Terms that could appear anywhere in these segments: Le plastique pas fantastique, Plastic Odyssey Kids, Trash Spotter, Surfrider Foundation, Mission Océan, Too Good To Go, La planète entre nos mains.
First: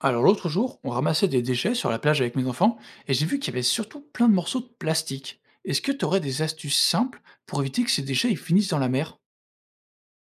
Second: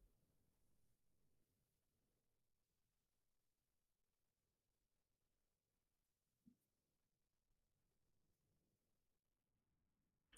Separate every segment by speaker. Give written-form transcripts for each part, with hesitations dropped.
Speaker 1: Alors l'autre jour, on ramassait des déchets sur la plage avec mes enfants et j'ai vu qu'il y avait surtout plein de morceaux de plastique. Est-ce que tu aurais des astuces simples pour éviter que ces déchets ils finissent dans la mer.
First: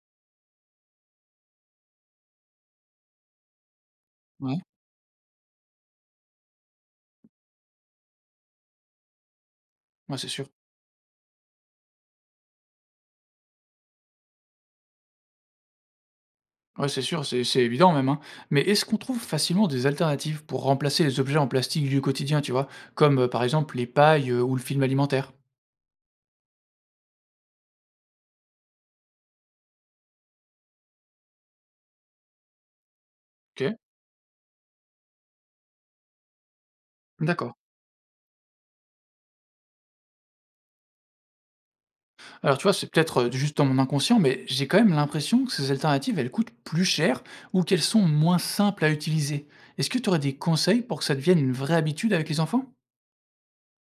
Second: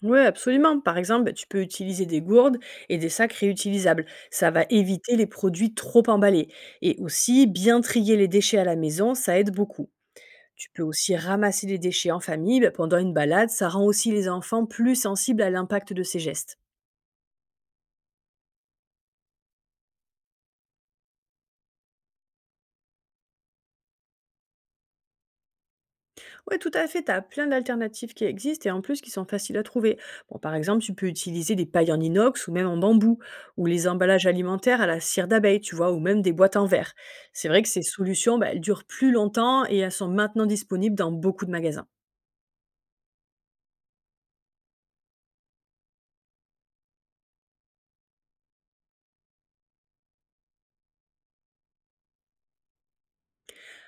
Speaker 2: Ouais, absolument. Par exemple, tu peux utiliser des gourdes et des sacs réutilisables. Ça
Speaker 1: Ouais,
Speaker 2: va éviter les produits trop emballés. Et aussi, bien trier les déchets à la maison, ça aide beaucoup.
Speaker 1: ouais, c'est sûr.
Speaker 2: Tu peux aussi ramasser les déchets en famille pendant une balade. Ça rend aussi les enfants plus sensibles à l'impact de ces gestes.
Speaker 1: Ouais, c'est sûr, c'est évident même, hein. Mais est-ce qu'on trouve facilement des alternatives pour remplacer les objets en plastique du quotidien, tu vois, comme par exemple les pailles, ou le film alimentaire.
Speaker 2: Ouais, tout à fait. Tu as plein d'alternatives qui existent et en plus qui sont faciles à trouver. Bon, par exemple, tu peux utiliser des pailles en inox ou même en bambou, ou
Speaker 1: Ok,
Speaker 2: les emballages alimentaires à la cire d'abeille, tu vois, ou même des boîtes en verre. C'est
Speaker 1: d'accord.
Speaker 2: vrai que ces solutions, elles durent plus longtemps et elles sont maintenant disponibles dans beaucoup de magasins.
Speaker 1: Alors tu vois, c'est peut-être, juste dans mon inconscient, mais j'ai quand même l'impression que ces alternatives, elles coûtent plus cher ou qu'elles sont moins simples à utiliser. Est-ce que tu aurais des conseils pour que ça devienne une vraie habitude avec les enfants?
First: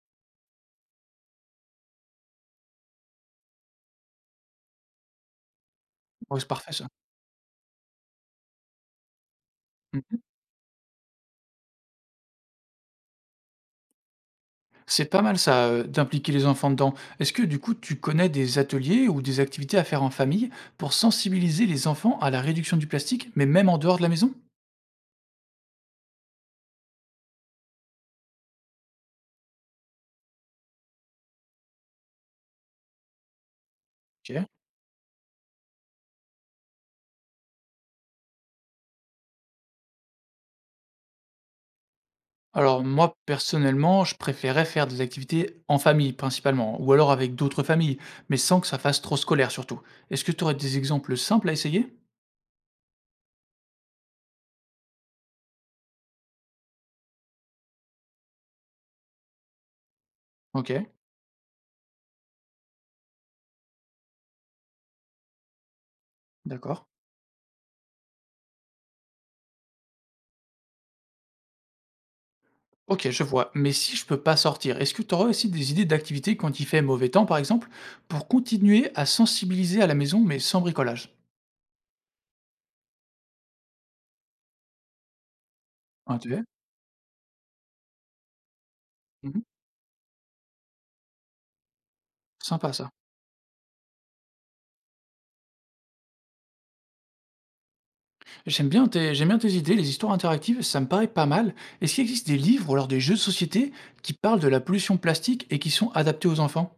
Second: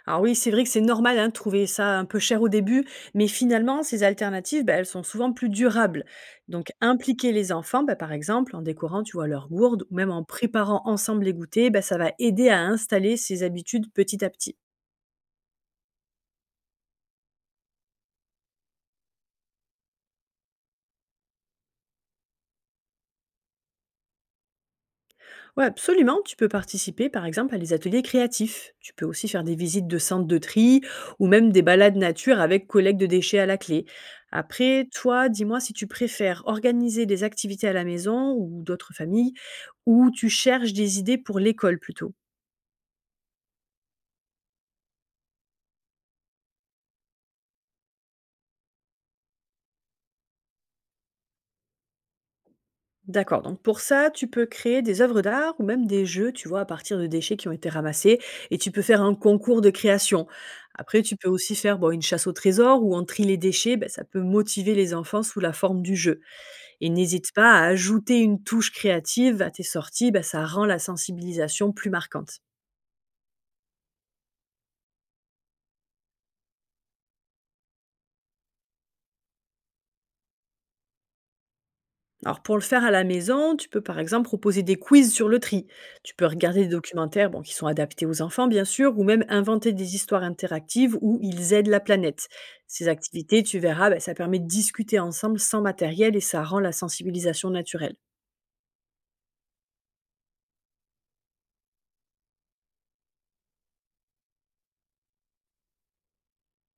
Speaker 2: Alors oui, c'est vrai que c'est normal hein, de trouver ça un peu cher au début, mais finalement, ces alternatives, elles sont souvent plus durables.
Speaker 1: Ouais, c'est
Speaker 2: Donc,
Speaker 1: parfait ça.
Speaker 2: impliquer les enfants, par exemple, en décorant, tu vois, leur gourde ou même
Speaker 1: Mmh.
Speaker 2: en préparant ensemble les goûters, ça va aider à installer ces habitudes petit à petit.
Speaker 1: C'est pas mal ça, d'impliquer les enfants dedans. Est-ce que du coup, tu connais des ateliers ou des activités à faire en famille pour sensibiliser les enfants à la réduction du plastique, mais même en dehors de la maison?
Speaker 2: Ouais, absolument. Tu peux participer, par exemple, à des ateliers créatifs. Tu peux aussi faire des visites de centres de tri ou même des balades nature avec collègues de déchets à la clé.
Speaker 1: OK.
Speaker 2: Après, toi, dis-moi si tu préfères organiser des activités à la maison ou d'autres familles ou tu cherches des idées pour l'école plutôt.
Speaker 1: Alors moi, personnellement, je préférais faire des activités en famille principalement, ou alors avec d'autres familles, mais sans que ça fasse trop scolaire surtout. Est-ce que tu aurais des exemples simples à essayer?
Speaker 2: D'accord, donc pour ça, tu peux créer des œuvres d'art ou même des jeux, tu vois, à partir de déchets qui ont été ramassés, et tu peux faire un concours de création.
Speaker 1: Ok,
Speaker 2: Après, tu peux aussi faire bon, une chasse au trésor ou en tri les déchets, ça peut motiver les enfants sous la forme du jeu.
Speaker 1: d'accord.
Speaker 2: Et n'hésite pas à ajouter une touche créative à tes sorties, ça rend la sensibilisation plus marquante.
Speaker 1: Ok, je vois. Mais si je peux pas sortir, est-ce que tu aurais aussi des idées d'activités quand il fait mauvais temps, par exemple, pour continuer à sensibiliser à la maison, mais sans bricolage?
Speaker 2: Alors pour le faire à la maison, tu peux par exemple proposer des quiz sur le tri. Tu
Speaker 1: Ah,
Speaker 2: peux
Speaker 1: ok.
Speaker 2: regarder des documentaires bon, qui sont adaptés aux enfants, bien sûr, ou même
Speaker 1: Mhm.
Speaker 2: inventer des histoires interactives où ils aident la planète.
Speaker 1: Sympa
Speaker 2: Ces
Speaker 1: ça.
Speaker 2: activités, tu verras, ça permet de discuter ensemble sans matériel et ça rend la sensibilisation naturelle.
Speaker 1: J'aime bien tes idées, les histoires interactives, ça me paraît pas mal. Est-ce qu'il existe des livres ou alors des jeux de société qui parlent de la pollution plastique et qui sont adaptés aux enfants?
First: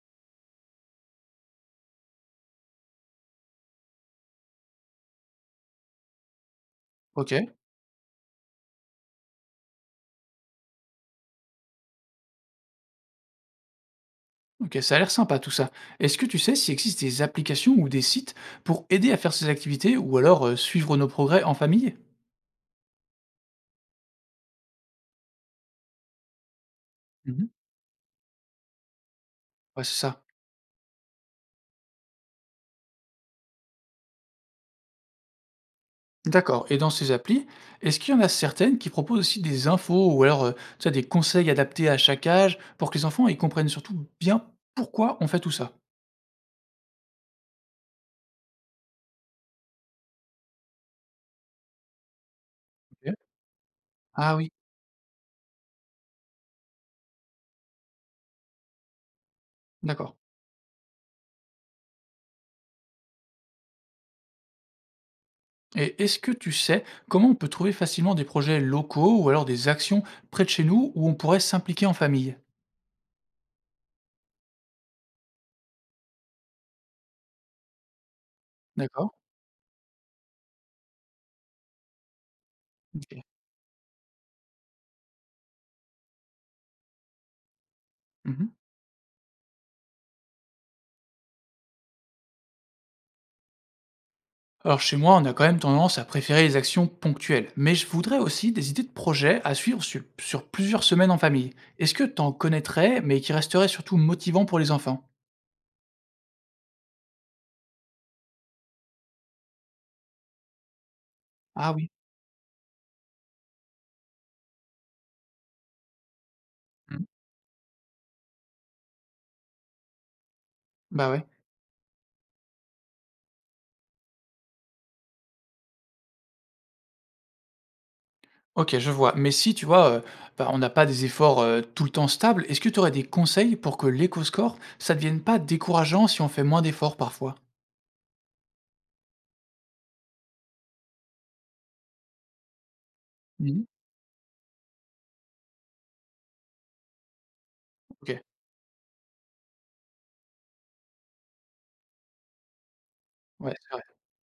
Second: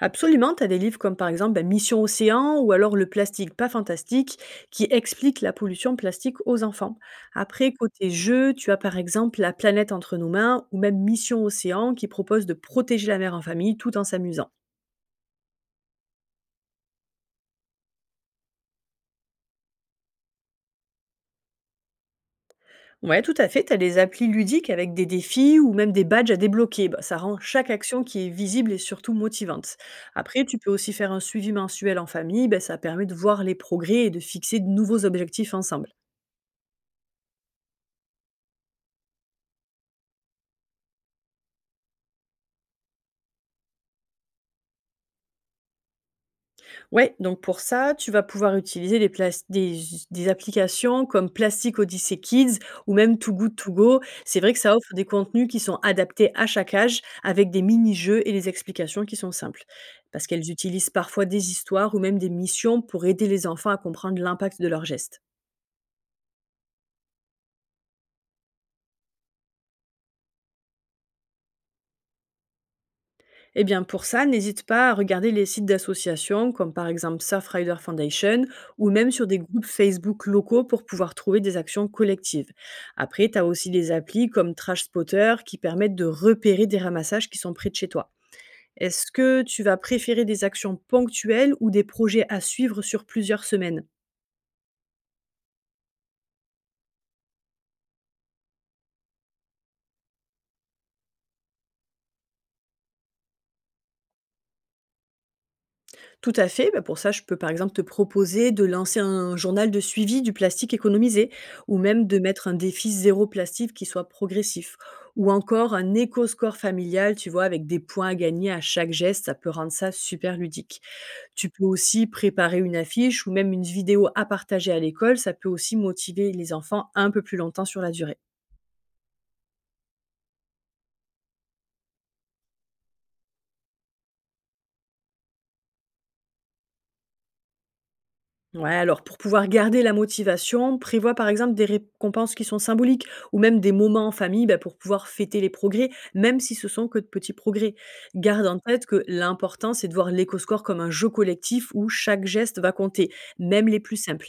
Speaker 2: Absolument, tu as des livres comme par exemple Mission Océan ou alors Le plastique pas fantastique qui explique la pollution plastique aux enfants.
Speaker 1: OK.
Speaker 2: Après, côté jeu, tu as par exemple La planète entre nos mains ou même Mission Océan qui propose de protéger la mer en famille tout en s'amusant.
Speaker 1: OK, ça a l'air sympa tout ça. Est-ce que tu sais s'il existe des applications ou des sites pour aider à faire ces activités ou alors, suivre nos progrès en famille?
Speaker 2: Ouais, tout à fait, tu as des applis ludiques avec des défis ou même des badges à débloquer. Bah, ça rend
Speaker 1: Mmh.
Speaker 2: chaque action qui est visible et surtout motivante.
Speaker 1: Ouais, c'est ça.
Speaker 2: Après, tu peux aussi faire un suivi mensuel en famille, ça permet de voir les progrès et de fixer de nouveaux objectifs ensemble.
Speaker 1: D'accord, et dans ces applis, est-ce qu'il y en a certaines qui proposent aussi des infos ou alors, tu sais, des conseils adaptés à chaque âge pour que les enfants, ils comprennent surtout bien pourquoi on fait tout ça?
Speaker 2: Ouais, donc pour ça, tu vas pouvoir utiliser des applications comme Plastic Odyssey Kids ou
Speaker 1: OK.
Speaker 2: même Too Good To Go.
Speaker 1: Ah
Speaker 2: C'est
Speaker 1: oui,
Speaker 2: vrai que ça offre des contenus qui sont adaptés à chaque âge avec des mini-jeux et des explications qui sont simples.
Speaker 1: d'accord,
Speaker 2: Parce qu'elles utilisent parfois des histoires ou même des missions pour aider les enfants à comprendre l'impact de leurs gestes.
Speaker 1: et est-ce que tu sais comment on peut trouver facilement des projets locaux ou alors des actions près de chez nous où on pourrait s'impliquer en famille?
Speaker 2: Eh bien pour ça, n'hésite pas à regarder les sites d'associations comme par exemple Surfrider Foundation ou même
Speaker 1: D'accord.
Speaker 2: sur des groupes Facebook locaux pour pouvoir trouver des actions collectives.
Speaker 1: OK.
Speaker 2: Après, tu as aussi des applis comme Trash Spotter qui permettent de repérer des ramassages qui sont près de chez toi.
Speaker 1: Mmh.
Speaker 2: Est-ce que tu vas préférer des actions ponctuelles ou des projets à suivre sur plusieurs semaines?
Speaker 1: Alors chez moi, on a quand même tendance à préférer les actions ponctuelles, mais je voudrais aussi des idées de projets à suivre sur plusieurs semaines en famille. Est-ce que t'en connaîtrais, mais qui resteraient surtout motivants pour les enfants?
Speaker 2: Tout à fait. Bah, pour ça, je peux par exemple te proposer de lancer un journal de suivi du plastique économisé
Speaker 1: Ah
Speaker 2: ou
Speaker 1: oui.
Speaker 2: même de mettre un défi zéro plastique qui soit progressif. Ou encore un éco-score
Speaker 1: Hmm.
Speaker 2: familial, tu vois, avec des points à gagner à chaque geste, ça peut rendre ça super ludique.
Speaker 1: Bah ouais.
Speaker 2: Tu peux aussi préparer une affiche ou même une vidéo à partager à l'école, ça peut aussi motiver les enfants un peu plus longtemps sur la durée.
Speaker 1: Ok, je vois. Mais si, tu vois, bah, on n'a pas des efforts tout le temps stables, est-ce que tu aurais des conseils pour que l'éco-score, ça devienne pas décourageant si on fait moins d'efforts parfois?
Speaker 2: Ouais, alors pour pouvoir garder la motivation, prévois par exemple des récompenses qui sont symboliques ou même
Speaker 1: Mhm.
Speaker 2: des moments en famille pour pouvoir fêter les progrès, même si ce sont que de petits progrès.
Speaker 1: Ok.
Speaker 2: Garde en tête que l'important, c'est de voir l'éco-score comme un jeu collectif où chaque geste va compter,
Speaker 1: Ouais,
Speaker 2: même
Speaker 1: c'est
Speaker 2: les
Speaker 1: vrai.
Speaker 2: plus simples.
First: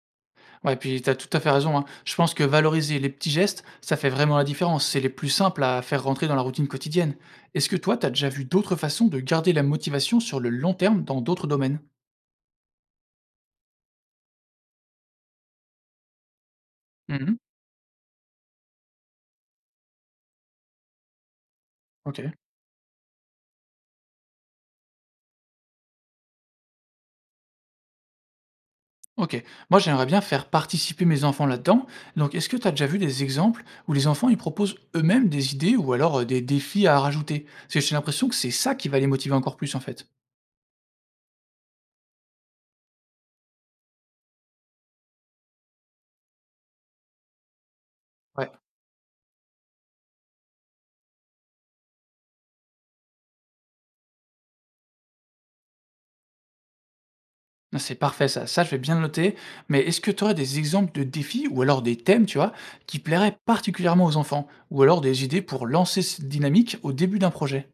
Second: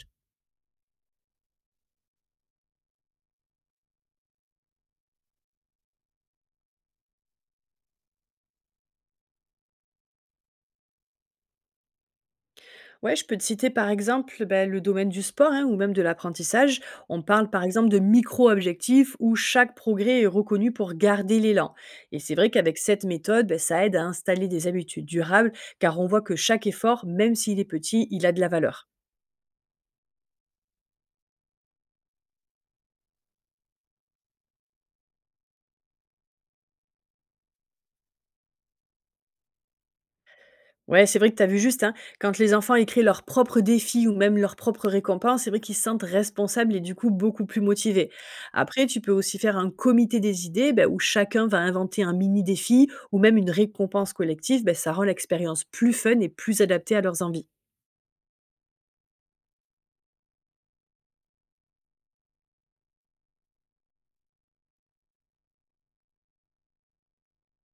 Speaker 1: Ouais, puis tu as tout à fait raison, hein. Je pense que valoriser les petits gestes, ça fait vraiment la différence. C'est les plus simples à faire rentrer dans la routine quotidienne. Est-ce que toi, tu as déjà vu d'autres façons de garder la motivation sur le long terme dans d'autres domaines?
Speaker 2: Ouais, je peux te citer par exemple le domaine du sport hein, ou même de l'apprentissage. On
Speaker 1: Mmh.
Speaker 2: parle par exemple de micro-objectifs où chaque progrès est reconnu pour garder l'élan. Et
Speaker 1: OK.
Speaker 2: c'est vrai qu'avec cette méthode, ça aide à installer des habitudes durables car on voit que chaque effort, même s'il est petit, il a de la valeur.
Speaker 1: OK. Moi, j'aimerais bien faire participer mes enfants là-dedans. Donc, est-ce que tu as déjà vu des exemples où les enfants, ils proposent eux-mêmes des idées ou alors, des défis à rajouter? Parce que j'ai l'impression que c'est ça qui va les motiver encore plus, en fait.
Speaker 2: Ouais, c'est vrai que tu as vu juste, hein. Quand les enfants écrivent leurs propres défis ou même leurs propres récompenses, c'est vrai qu'ils se sentent responsables et du coup beaucoup plus motivés.
Speaker 1: Ouais.
Speaker 2: Après, tu peux aussi faire un comité des idées où chacun va inventer un mini défi ou même une récompense collective. Ben, ça rend l'expérience plus fun et plus adaptée à leurs envies.
Speaker 1: Ah, c'est parfait ça, ça je vais bien le noter, mais est-ce que tu aurais des exemples de défis ou alors des thèmes, tu vois, qui plairaient particulièrement aux enfants, ou alors des idées pour lancer cette dynamique au début d'un projet?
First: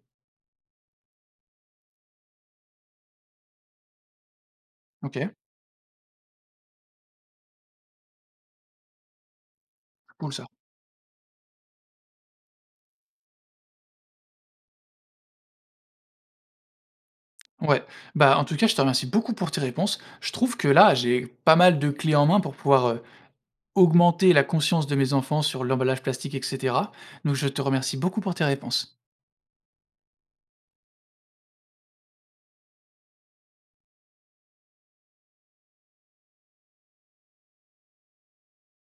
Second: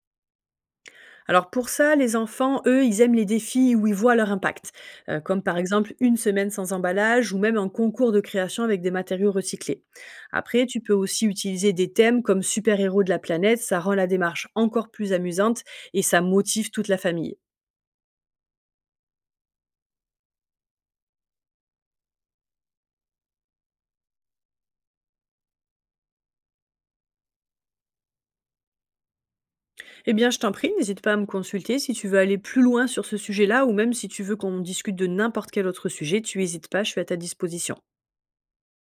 Speaker 2: Alors pour ça, les enfants, eux, ils aiment les défis où ils voient leur impact,
Speaker 1: Ok,
Speaker 2: comme par exemple une semaine sans emballage ou même un concours de création avec des matériaux recyclés.
Speaker 1: cool ça.
Speaker 2: Après, tu peux aussi utiliser des thèmes comme super-héros de la planète, ça rend la démarche encore plus amusante et ça motive toute la famille.
Speaker 1: Ouais, bah en tout cas je te remercie beaucoup pour tes réponses. Je trouve que là j'ai pas mal de clés en main pour pouvoir augmenter la conscience de mes enfants sur l'emballage plastique, etc. Donc je te remercie beaucoup pour tes réponses.
Speaker 2: Eh bien, je t'en prie, n'hésite pas à me consulter si tu veux aller plus loin sur ce sujet-là ou même si tu veux qu'on discute de n'importe quel autre sujet, tu n'hésites pas, je suis à ta disposition.